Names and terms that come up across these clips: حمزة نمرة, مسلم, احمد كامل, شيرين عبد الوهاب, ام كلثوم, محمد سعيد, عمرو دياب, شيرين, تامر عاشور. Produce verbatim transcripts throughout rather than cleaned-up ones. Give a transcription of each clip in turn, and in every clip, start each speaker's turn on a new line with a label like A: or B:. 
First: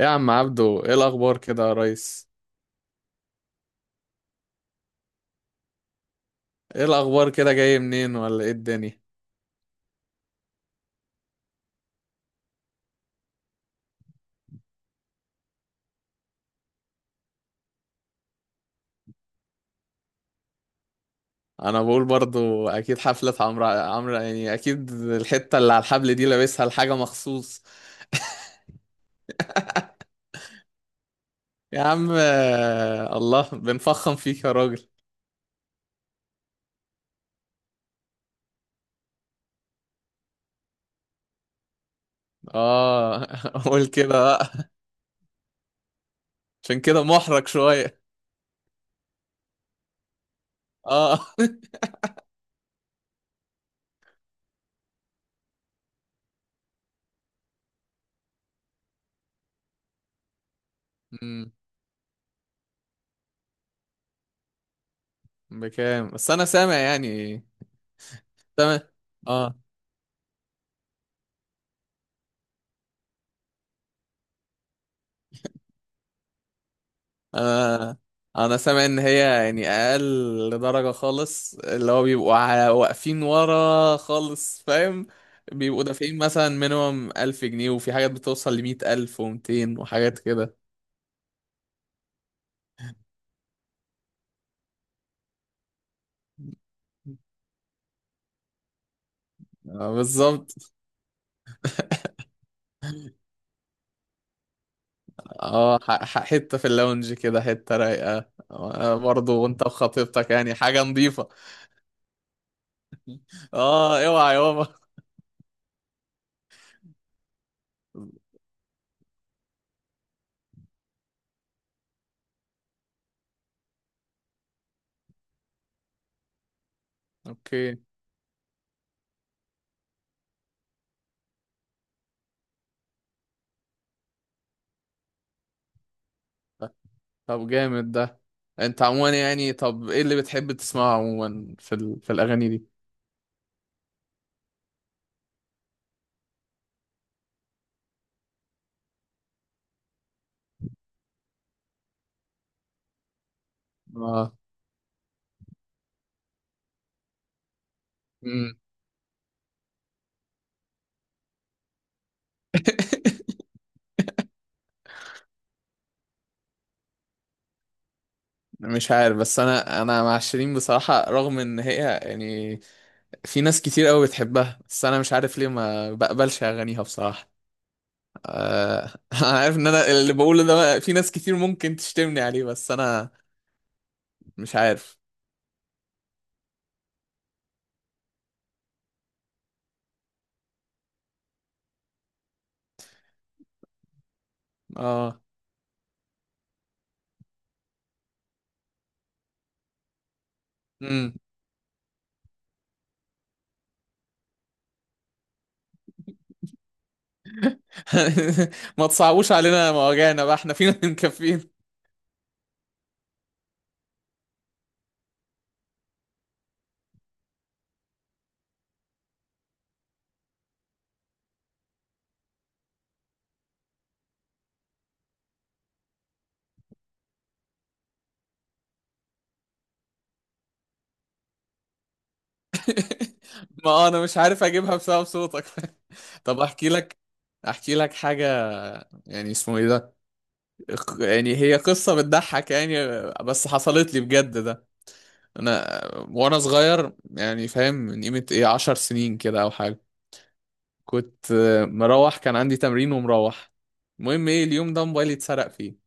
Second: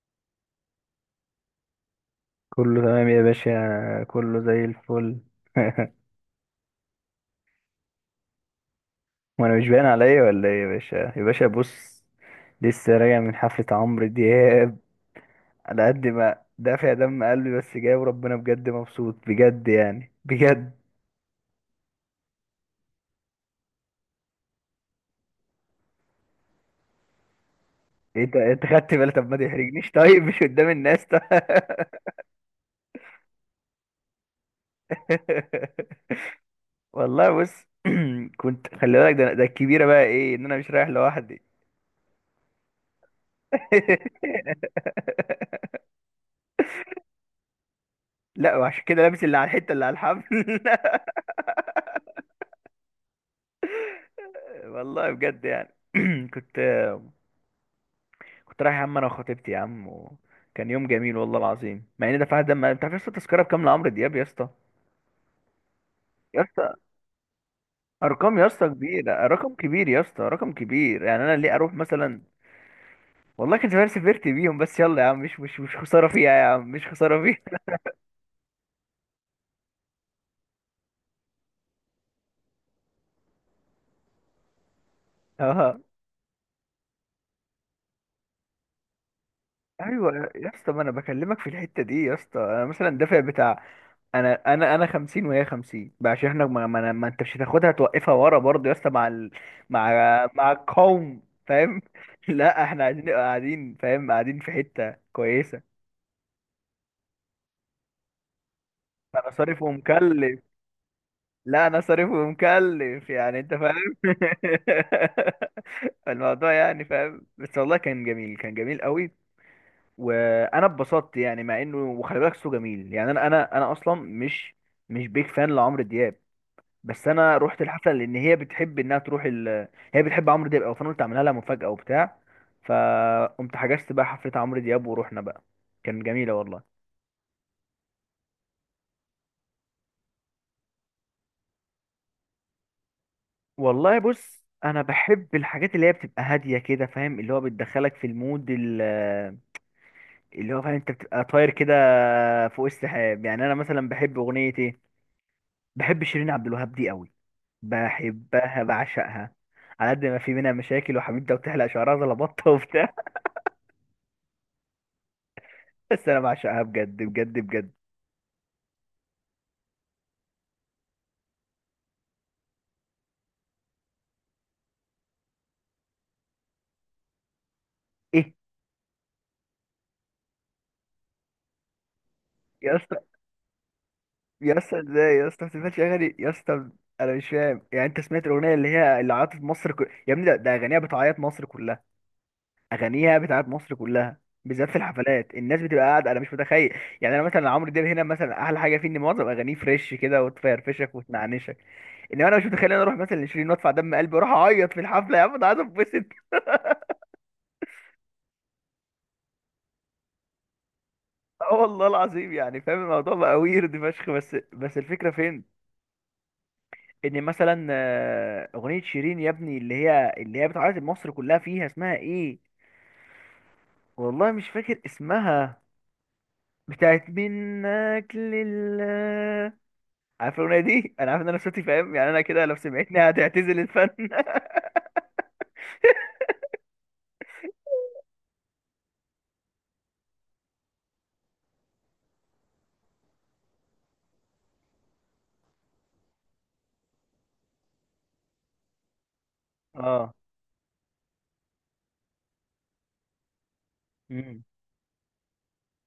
A: إيه يا عم عبدو، ايه الاخبار كده يا ريس؟
B: كله تمام يا باشا، كله زي الفل.
A: ايه الاخبار كده، جاي منين ولا ايه الدنيا؟
B: وانا مش باين عليا ولا ايه يا باشا؟ يا باشا بص، لسه راجع من حفلة عمرو دياب. على قد ما دافع دم قلبي بس جاي، وربنا بجد مبسوط بجد، يعني بجد.
A: انا بقول برضو اكيد حفلة عمرو عمرو يعني اكيد الحتة اللي على الحبل دي لابسها لحاجة مخصوص.
B: انت انت خدت بالك؟ طب ما تحرجنيش طيب، مش قدام الناس طيب.
A: يا عم آه، الله بنفخم فيك يا راجل.
B: والله بص، كنت خلي بالك، ده ده الكبيرة بقى ايه؟ ان انا مش رايح لوحدي.
A: اه، قول كده بقى. عشان كده محرج شوية.
B: لا، وعشان كده لابس اللي على الحتة اللي على الحفل.
A: اه.
B: والله بجد يعني كنت كنت رايح يا عم، انا وخطيبتي يا عم، وكان يوم جميل والله
A: أمم،
B: العظيم. مع اني دفعت دم، انت عارف يا اسطى التذكره بكام لعمرو دياب يا اسطى؟
A: بكام بس
B: يا
A: انا
B: اسطى،
A: سامع يعني.
B: ارقام يا اسطى
A: سامع.
B: كبيره، رقم
A: آه.
B: كبير يا اسطى، رقم كبير. يعني انا ليه اروح مثلا؟ والله كان زمان سافرت بيهم. بس يلا يا عم، مش مش مش خساره فيها يا عم، مش خساره فيها.
A: انا انا سامع ان هي، يعني اقل درجة خالص، اللي هو بيبقوا ع- واقفين ورا خالص، فاهم؟ بيبقوا دافعين مثلا مينيمم ألف جنيه، وفي حاجات بتوصل لمية ألف ومتين
B: ايوه
A: وحاجات
B: يا
A: كده.
B: اسطى، ما انا بكلمك في الحته دي يا اسطى. انا مثلا دافع بتاع، انا انا انا خمسين وهي خمسين بقى، عشان احنا ما, ما, ما انت مش هتاخدها توقفها ورا برضه يا اسطى، مع ال... مع
A: آه،
B: مع
A: بالظبط.
B: القوم، فاهم؟ لا، احنا عايزين نبقى قاعدين، فاهم، قاعدين في حته كويسه.
A: اه، ح- ح- حتة في اللونج كده، حتة رايقة، آه،
B: انا
A: برضه،
B: صارف
A: وانت وخطيبتك
B: ومكلف،
A: يعني حاجة نظيفة.
B: لا انا صارف ومكلف يعني، انت فاهم.
A: اه اوعى يابا.
B: الموضوع يعني فاهم. بس والله كان جميل، كان جميل قوي. وانا اتبسطت يعني، مع انه وخلي بالك صوته جميل يعني. انا انا انا اصلا مش مش بيك فان لعمرو دياب، بس انا رحت
A: اوكي.
B: الحفله لان هي بتحب انها تروح ال... هي بتحب عمرو دياب، او فانا قلت اعملها لها مفاجاه وبتاع. فقمت حجزت بقى حفله عمرو دياب ورحنا بقى. كان جميله والله.
A: طب جامد ده. انت عموما يعني، طب ايه اللي بتحب تسمعه عموما في ال... في الاغاني دي؟
B: والله بص، انا بحب الحاجات اللي هي بتبقى هاديه كده، فاهم، اللي هو بتدخلك في المود ال... اللي هو فاهم، انت بتبقى طاير كده فوق السحاب. يعني انا مثلا بحب
A: آه.
B: اغنيه ايه؟ بحب شيرين عبد الوهاب دي قوي،
A: مم.
B: بحبها بعشقها. على قد ما في منها مشاكل وحبيبتها بتحلق شعرها زي البطه وبتاع، بس انا بعشقها بجد بجد بجد.
A: مش عارف، بس انا انا مع شيرين بصراحة، رغم ان هي يعني في ناس كتير قوي بتحبها، بس انا مش عارف ليه ما بقبلش اغانيها بصراحة.
B: ايه؟
A: أه. انا عارف ان انا اللي بقوله ده في ناس كتير ممكن تشتمني عليه، بس
B: يا اسطى،
A: انا مش
B: يا اسطى
A: عارف.
B: ازاي يا اسطى ما بتسمعش اغاني يا اسطى؟ انا مش فاهم يعني. انت سمعت الاغنيه اللي هي اللي عيطت مصر كل...؟ يا ابني، ده, ده اغانيها بتعيط مصر كلها، اغانيها بتعيط مصر كلها، بالذات في
A: اه.
B: الحفلات الناس بتبقى قاعده، انا مش متخيل. يعني انا مثلا عمرو دياب هنا، مثلا احلى حاجه فيه ان معظم اغانيه فريش كده وتفرفشك
A: امم.
B: وتنعنشك. انما انا مش متخيل إن انا اروح مثلا لشيرين وادفع دم قلبي واروح اعيط في الحفله. يا عم انا عايز اتبسط.
A: ما تصعبوش علينا مواجعنا بقى، احنا فينا مكفين.
B: اه والله العظيم يعني، فاهم الموضوع بقى، ويرد فشخ. بس بس الفكره فين؟ ان مثلا آه، اغنيه شيرين يا ابني، اللي هي اللي هي بتعيط مصر كلها، فيها اسمها ايه؟ والله مش فاكر اسمها. بتاعت منك لله، عارف الاغنيه دي؟ انا عارف ان انا صوتي فاهم يعني، انا كده لو سمعتني هتعتزل
A: ما
B: الفن.
A: انا مش عارف اجيبها بسبب صوتك. طب احكي لك، احكي لك حاجة، يعني اسمه ايه ده، يعني هي قصة بتضحك يعني. بس حصلت لي بجد ده. انا وانا صغير، يعني فاهم، من قيمة ايه عشر سنين كده او حاجة.
B: اه.
A: كنت آه، مروح، كان عندي تمرين ومروح. المهم
B: امم.
A: ايه، اليوم ده موبايلي اتسرق فيه.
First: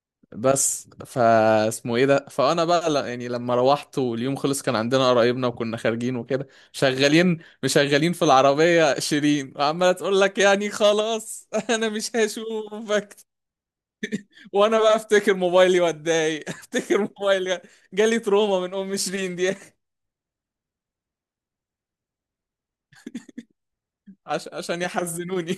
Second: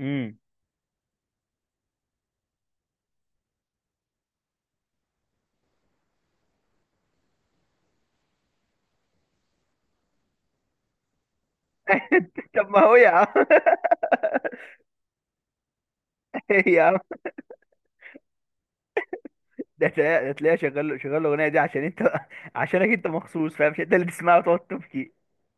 B: امم.
A: بس فاسمه ايه ده، فانا بقى ل- يعني لما روحت واليوم خلص، كان عندنا قرايبنا وكنا خارجين وكده، شغالين مشغلين في العربية شيرين، وعمالة تقول لك يعني خلاص، انا مش
B: طب ما هو يا
A: هشوفك.
B: عم.
A: وانا بقى افتكر موبايلي واتضايق.
B: يا عم،
A: افتكر موبايلي جالي تروما من ام شيرين دي.
B: ده تلاقيها، ده تلاقيها شغال، شغال الاغنيه دي عشان انت، عشانك انت مخصوص، فاهم؟ مش انت اللي تسمعها
A: عشان
B: وتقعد
A: عشان
B: تبكي.
A: يحزنوني.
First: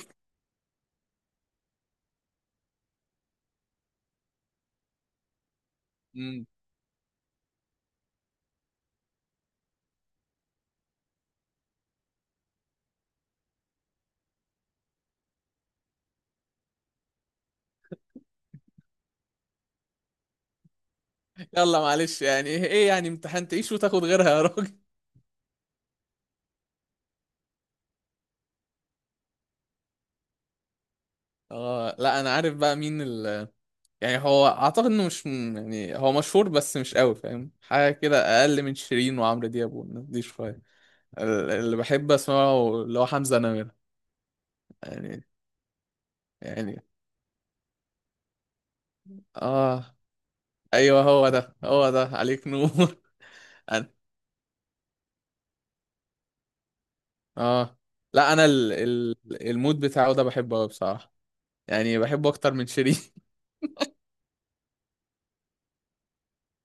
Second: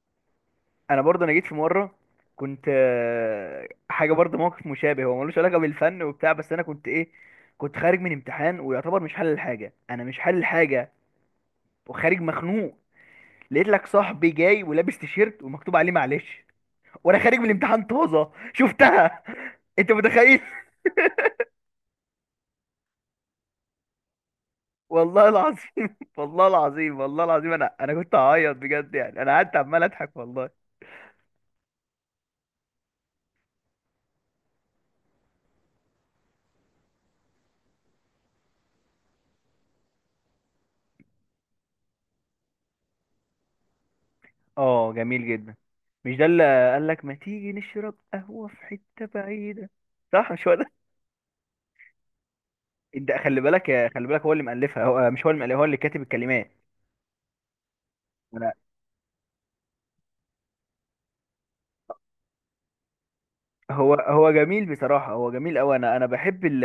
B: انا برضه انا جيت في مره، كنت آه، حاجه برضه موقف مشابه، هو ملوش علاقه بالفن وبتاع،
A: مم.
B: بس انا كنت ايه، كنت خارج من امتحان ويعتبر مش حل الحاجه، انا مش حل الحاجه، وخارج مخنوق. لقيت لك صاحبي جاي ولابس تيشيرت ومكتوب عليه معلش، وانا خارج من الامتحان طازه شفتها. انت متخيل؟
A: يلا معلش، يعني ايه يعني؟ امتحان، تعيش وتاخد غيرها يا راجل.
B: والله العظيم والله العظيم، والله العظيم انا انا كنت هعيط بجد يعني، انا قعدت عمال اضحك والله.
A: اه، لا انا عارف بقى مين ال... يعني هو اعتقد انه مش م- يعني هو مشهور بس مش قوي، فاهم؟ حاجه كده اقل من شيرين وعمرو دياب والناس دي شويه. ال- اللي بحب اسمعه اللي هو حمزة نمرة،
B: اه
A: يعني
B: جميل جدا. مش ده اللي
A: يعني
B: قال لك ما تيجي نشرب قهوة في حتة بعيدة؟
A: اه.
B: صح مش هو ده؟
A: ايوه هو ده هو ده، عليك نور.
B: انت خلي بالك،
A: انا.
B: خلي بالك، هو اللي مؤلفها، هو مش هو اللي مؤلفها، هو اللي كاتب الكلمات.
A: اه، لا انا
B: انا.
A: ال... ال... المود بتاعه ده بحبه قوي بصراحه، يعني بحبه اكتر من شيرين.
B: هو هو جميل بصراحة، هو جميل قوي. انا انا بحب ال...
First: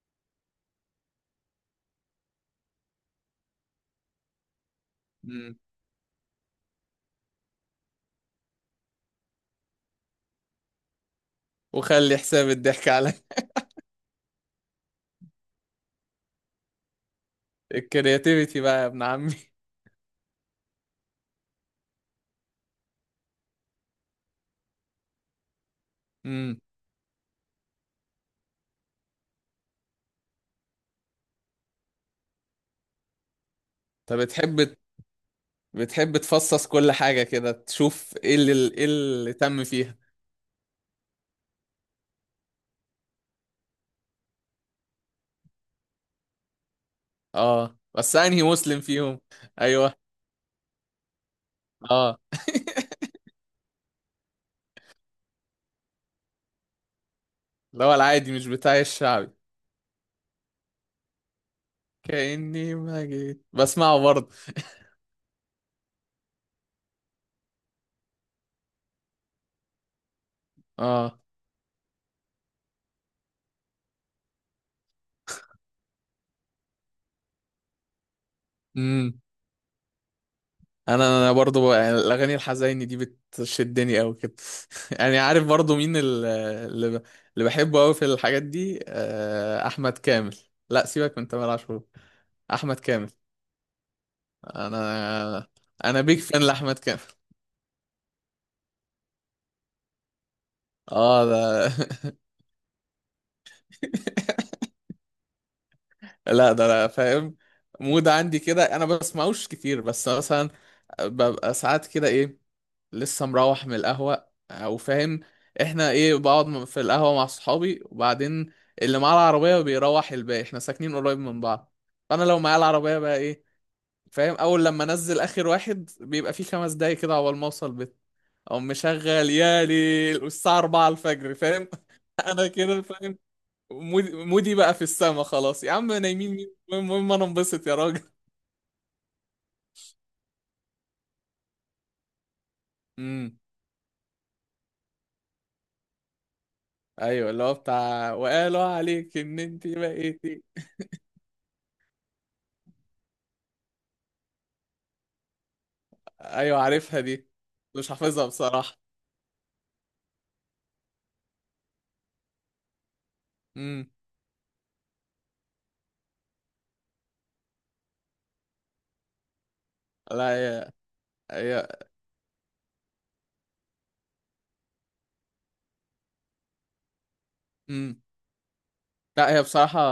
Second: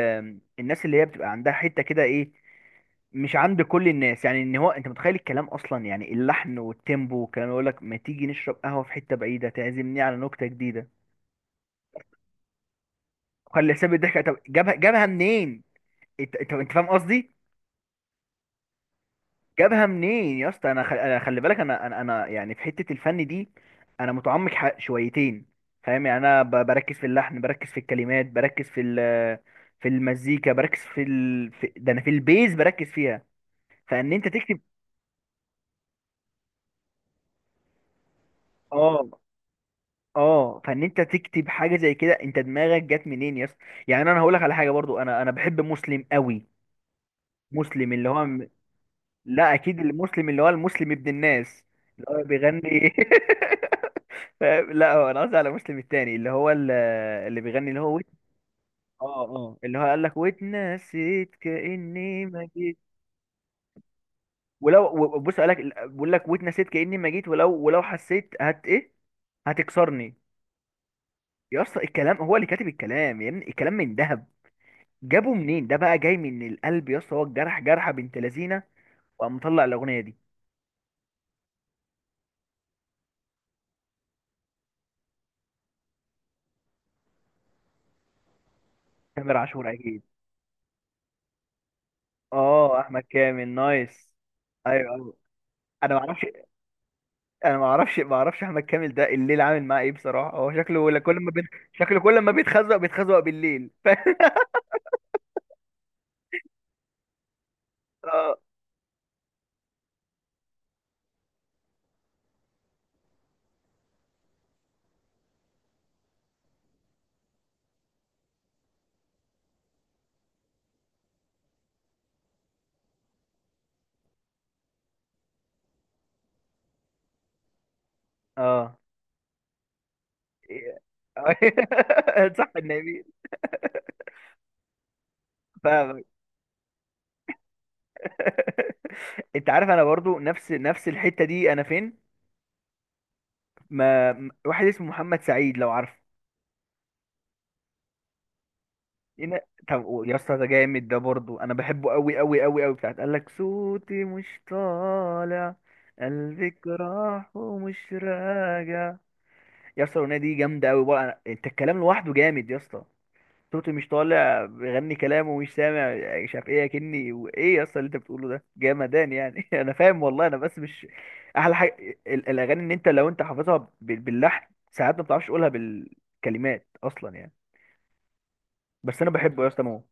B: الناس اللي هي بتبقى عندها حتة كده ايه، مش عند كل الناس يعني. ان هو انت متخيل الكلام
A: مم.
B: اصلا يعني، اللحن والتيمبو والكلام، يقول لك ما تيجي نشرب قهوة في حتة بعيدة تعزمني على نكتة جديدة.
A: وخلي حساب الضحك عليا.
B: خلي حساب الضحكة. طب جابها، جابها منين؟ انت انت انت فاهم قصدي،
A: الكرياتيفيتي بقى يا ابن عمي.
B: جابها منين يا اسطى؟ انا خل... انا خلي بالك، انا انا انا يعني في حته الفن دي انا متعمق ح- شويتين، فاهم يعني. انا
A: امم
B: ب... بركز في اللحن، بركز في الكلمات، بركز في ال... في المزيكا، بركز في ال... في... ده انا في البيز بركز فيها. فان
A: طب
B: انت تكتب.
A: بتحب بتحب تفصص كل حاجه كده، تشوف ايه اللي ايه
B: اه.
A: اللي تم فيها.
B: اه. فان انت تكتب حاجه زي كده، انت دماغك جت منين يا اسطى؟ يعني انا هقول لك على حاجه برضو، انا انا بحب مسلم قوي.
A: اه.
B: مسلم اللي
A: بس
B: هو
A: انهي
B: م-،
A: مسلم فيهم؟
B: لا اكيد
A: ايوه.
B: المسلم اللي هو المسلم ابن الناس، اللي
A: اه.
B: هو بيغني. ف- لا، هو انا قصدي على مسلم التاني اللي هو ال- اللي بيغني اللي
A: اللي هو
B: هو ويت.
A: العادي، مش بتاع
B: اه
A: الشعبي.
B: اه، اللي هو قال لك واتنسيت كاني ما
A: كأني
B: جيت
A: ما جيت، بسمعه برضه.
B: ولو. و- بص، قال لك بقول لك واتنسيت كاني ما جيت ولو، ولو حسيت هت ايه، هتكسرني.
A: اه.
B: يا اسطى الكلام، هو اللي كاتب الكلام يا ابني، الكلام من ذهب، جابه منين ده بقى؟ جاي من القلب يا اسطى، هو الجرح جرحه بنت لذينه، وقام مطلع الاغنيه دي.
A: انا انا برضو بقى- يعني الاغاني الحزيني دي بتشدني قوي كده، يعني عارف برضو مين ال- اللي ب- اللي بحبه قوي في الحاجات دي:
B: تامر
A: آه،
B: عاشور
A: احمد
B: اكيد.
A: كامل. لا سيبك من تامر عاشور.
B: اه
A: احمد
B: احمد
A: كامل.
B: كامل نايس. ايوه ايوه.
A: انا
B: انا ما
A: انا بيك
B: اعرفش،
A: فان لاحمد كامل.
B: انا ما اعرفش ما اعرفش احمد كامل ده الليل عامل معاه ايه بصراحه، هو شكله ولا كل
A: اه
B: ما
A: ده.
B: بيت... شكله كل ما بيتخزق بيتخزق بالليل. ف...
A: لا ده لا فاهم. مود
B: اه.
A: عندي كده، انا بسمعوش كتير بس مثلا ببقى ساعات كده ايه، لسه مروح من القهوة او فاهم. احنا ايه، بقعد م- في القهوة مع صحابي، وبعدين اللي معاه العربية بيروح، الباقي احنا ساكنين قريب من بعض، فانا لو معايا العربية بقى ايه، فاهم؟ اول لما انزل اخر واحد بيبقى فيه خمس دقايق كده عقبال ما اوصل بيت، او
B: اه.
A: مشغل يالي الساعة الرابعة الفجر، فاهم. انا
B: صح
A: كده
B: النبي.
A: فاهم. مودي مودي بقى في السما، خلاص يا عم،
B: فاهمك.
A: نايمين مين؟ المهم، المهم انا انبسط يا راجل.
B: انت عارف انا برضو نفس نفس الحته دي انا فين؟
A: امم.
B: ما م- واحد اسمه محمد سعيد، لو عارفه.
A: ايوه، اللي هو بتاع وقالوا عليك ان
B: هنا.
A: انت
B: طب و- يا اسطى
A: بقيتي.
B: ده جامد، ده برضو انا بحبه قوي قوي قوي قوي، بتاعت قال لك صوتي مش طالع،
A: ايوه
B: قلبك
A: عارفها دي،
B: راح
A: مش
B: ومش
A: حافظها بصراحة.
B: راجع. يا اسطى الاغنيه دي جامده قوي بقى. أنا... انت الكلام لوحده جامد يا اسطى، صوته مش
A: امم
B: طالع، بيغني كلامه ومش سامع يعني، مش عارف ايه اكني وايه، يا اسطى اللي انت بتقوله ده جامدان يعني. انا فاهم والله،
A: لا
B: انا بس مش.
A: هي.
B: احلى
A: هي
B: حاجه ال- الاغاني ان انت لو انت حافظها بال- باللحن، ساعات ما بتعرفش تقولها بالكلمات اصلا يعني.
A: امم
B: بس انا
A: لا هي
B: بحبه يا اسطى
A: بصراحة
B: مو.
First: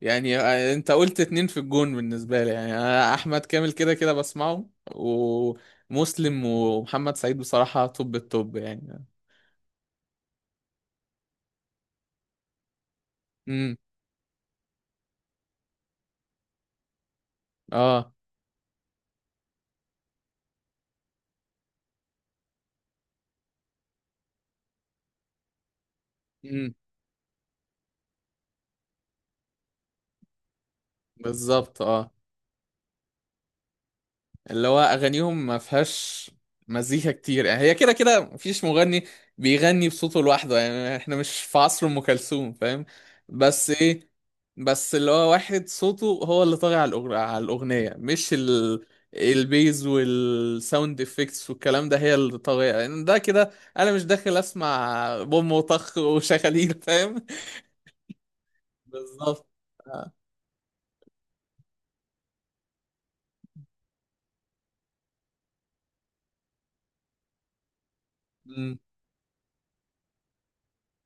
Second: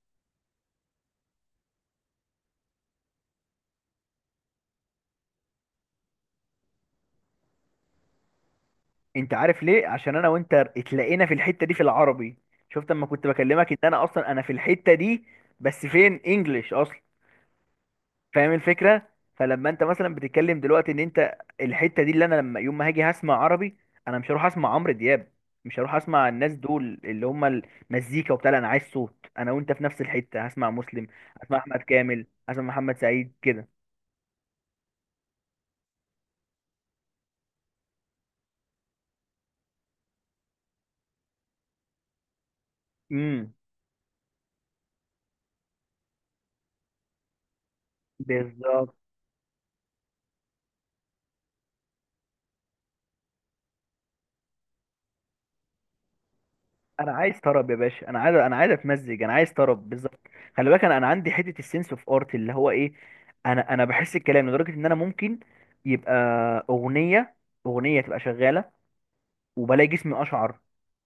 A: يعني، آه، انت قلت اتنين في الجون بالنسبة لي، يعني انا احمد كامل كده كده بسمعه، ومسلم ومحمد سعيد بصراحة توب التوب يعني.
B: انت عارف ليه؟ عشان انا وانت اتلاقينا في الحته دي في العربي. شفت اما كنت بكلمك
A: امم.
B: ان انا اصلا انا في الحته دي، بس فين انجلش اصلا،
A: اه.
B: فاهم الفكره؟ فلما انت مثلا بتتكلم دلوقتي ان انت الحته دي، اللي انا لما يوم ما هاجي هسمع عربي، انا مش هروح اسمع عمرو دياب، مش هروح اسمع الناس
A: امم.
B: دول اللي هم المزيكا وبتاع، لا، انا عايز صوت. انا وانت في نفس الحته، هسمع مسلم، هسمع احمد
A: بالظبط. اه.
B: كامل، هسمع محمد سعيد كده.
A: اللي هو اغانيهم ما فيهاش مزيكا كتير، يعني هي كده كده مفيش مغني بيغني بصوته لوحده، يعني احنا مش في عصر ام كلثوم، فاهم؟
B: امم.
A: بس ايه، بس اللي هو واحد صوته هو اللي طاغي على الأغ- على الاغنيه، مش ال
B: بالظبط.
A: البيز والساوند افكتس والكلام ده هي اللي طاغيه، يعني ده كده، انا مش داخل اسمع بوم وطخ وشغاليل،
B: انا
A: فاهم.
B: عايز طرب يا باشا، انا عايز، انا عايز اتمزج، انا
A: بالظبط.
B: عايز طرب
A: آه.
B: بالظبط. خلي بالك انا، انا عندي حته السنس اوف ارت اللي هو ايه، انا انا بحس الكلام لدرجه ان انا ممكن يبقى اغنيه، اغنيه تبقى شغاله
A: مم.
B: وبلاقي جسمي اشعر،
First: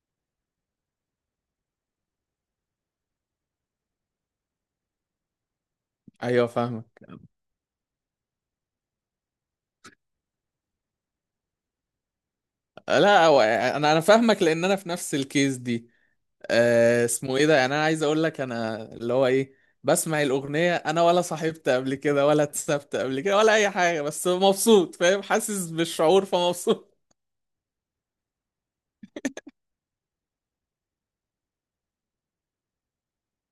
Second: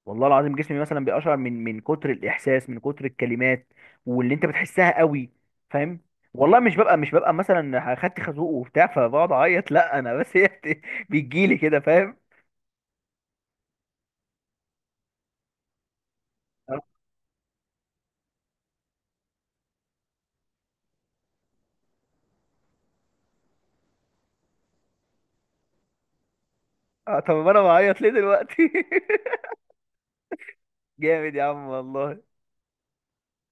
B: والله العظيم جسمي مثلا بيقشعر من من كتر الاحساس، من كتر الكلمات، واللي انت بتحسها قوي، فاهم؟
A: ايوه
B: والله مش ببقى
A: فاهمك.
B: مش ببقى مثلا خدت خازوق وبتاع فبقعد اعيط، لا، انا بس هي بت- بتجيلي كده، فاهم؟
A: لا هو- انا انا فاهمك، لان انا في نفس الكيس دي. آه، اسمه ايه ده، يعني انا عايز اقول لك انا اللي هو ايه، بسمع الاغنيه انا ولا صاحبت قبل كده ولا اتسبت قبل كده ولا اي حاجه، بس مبسوط، فاهم، حاسس بالشعور، فمبسوط.
B: آه، طب انا بعيط ليه دلوقتي؟ جامد يا عم والله.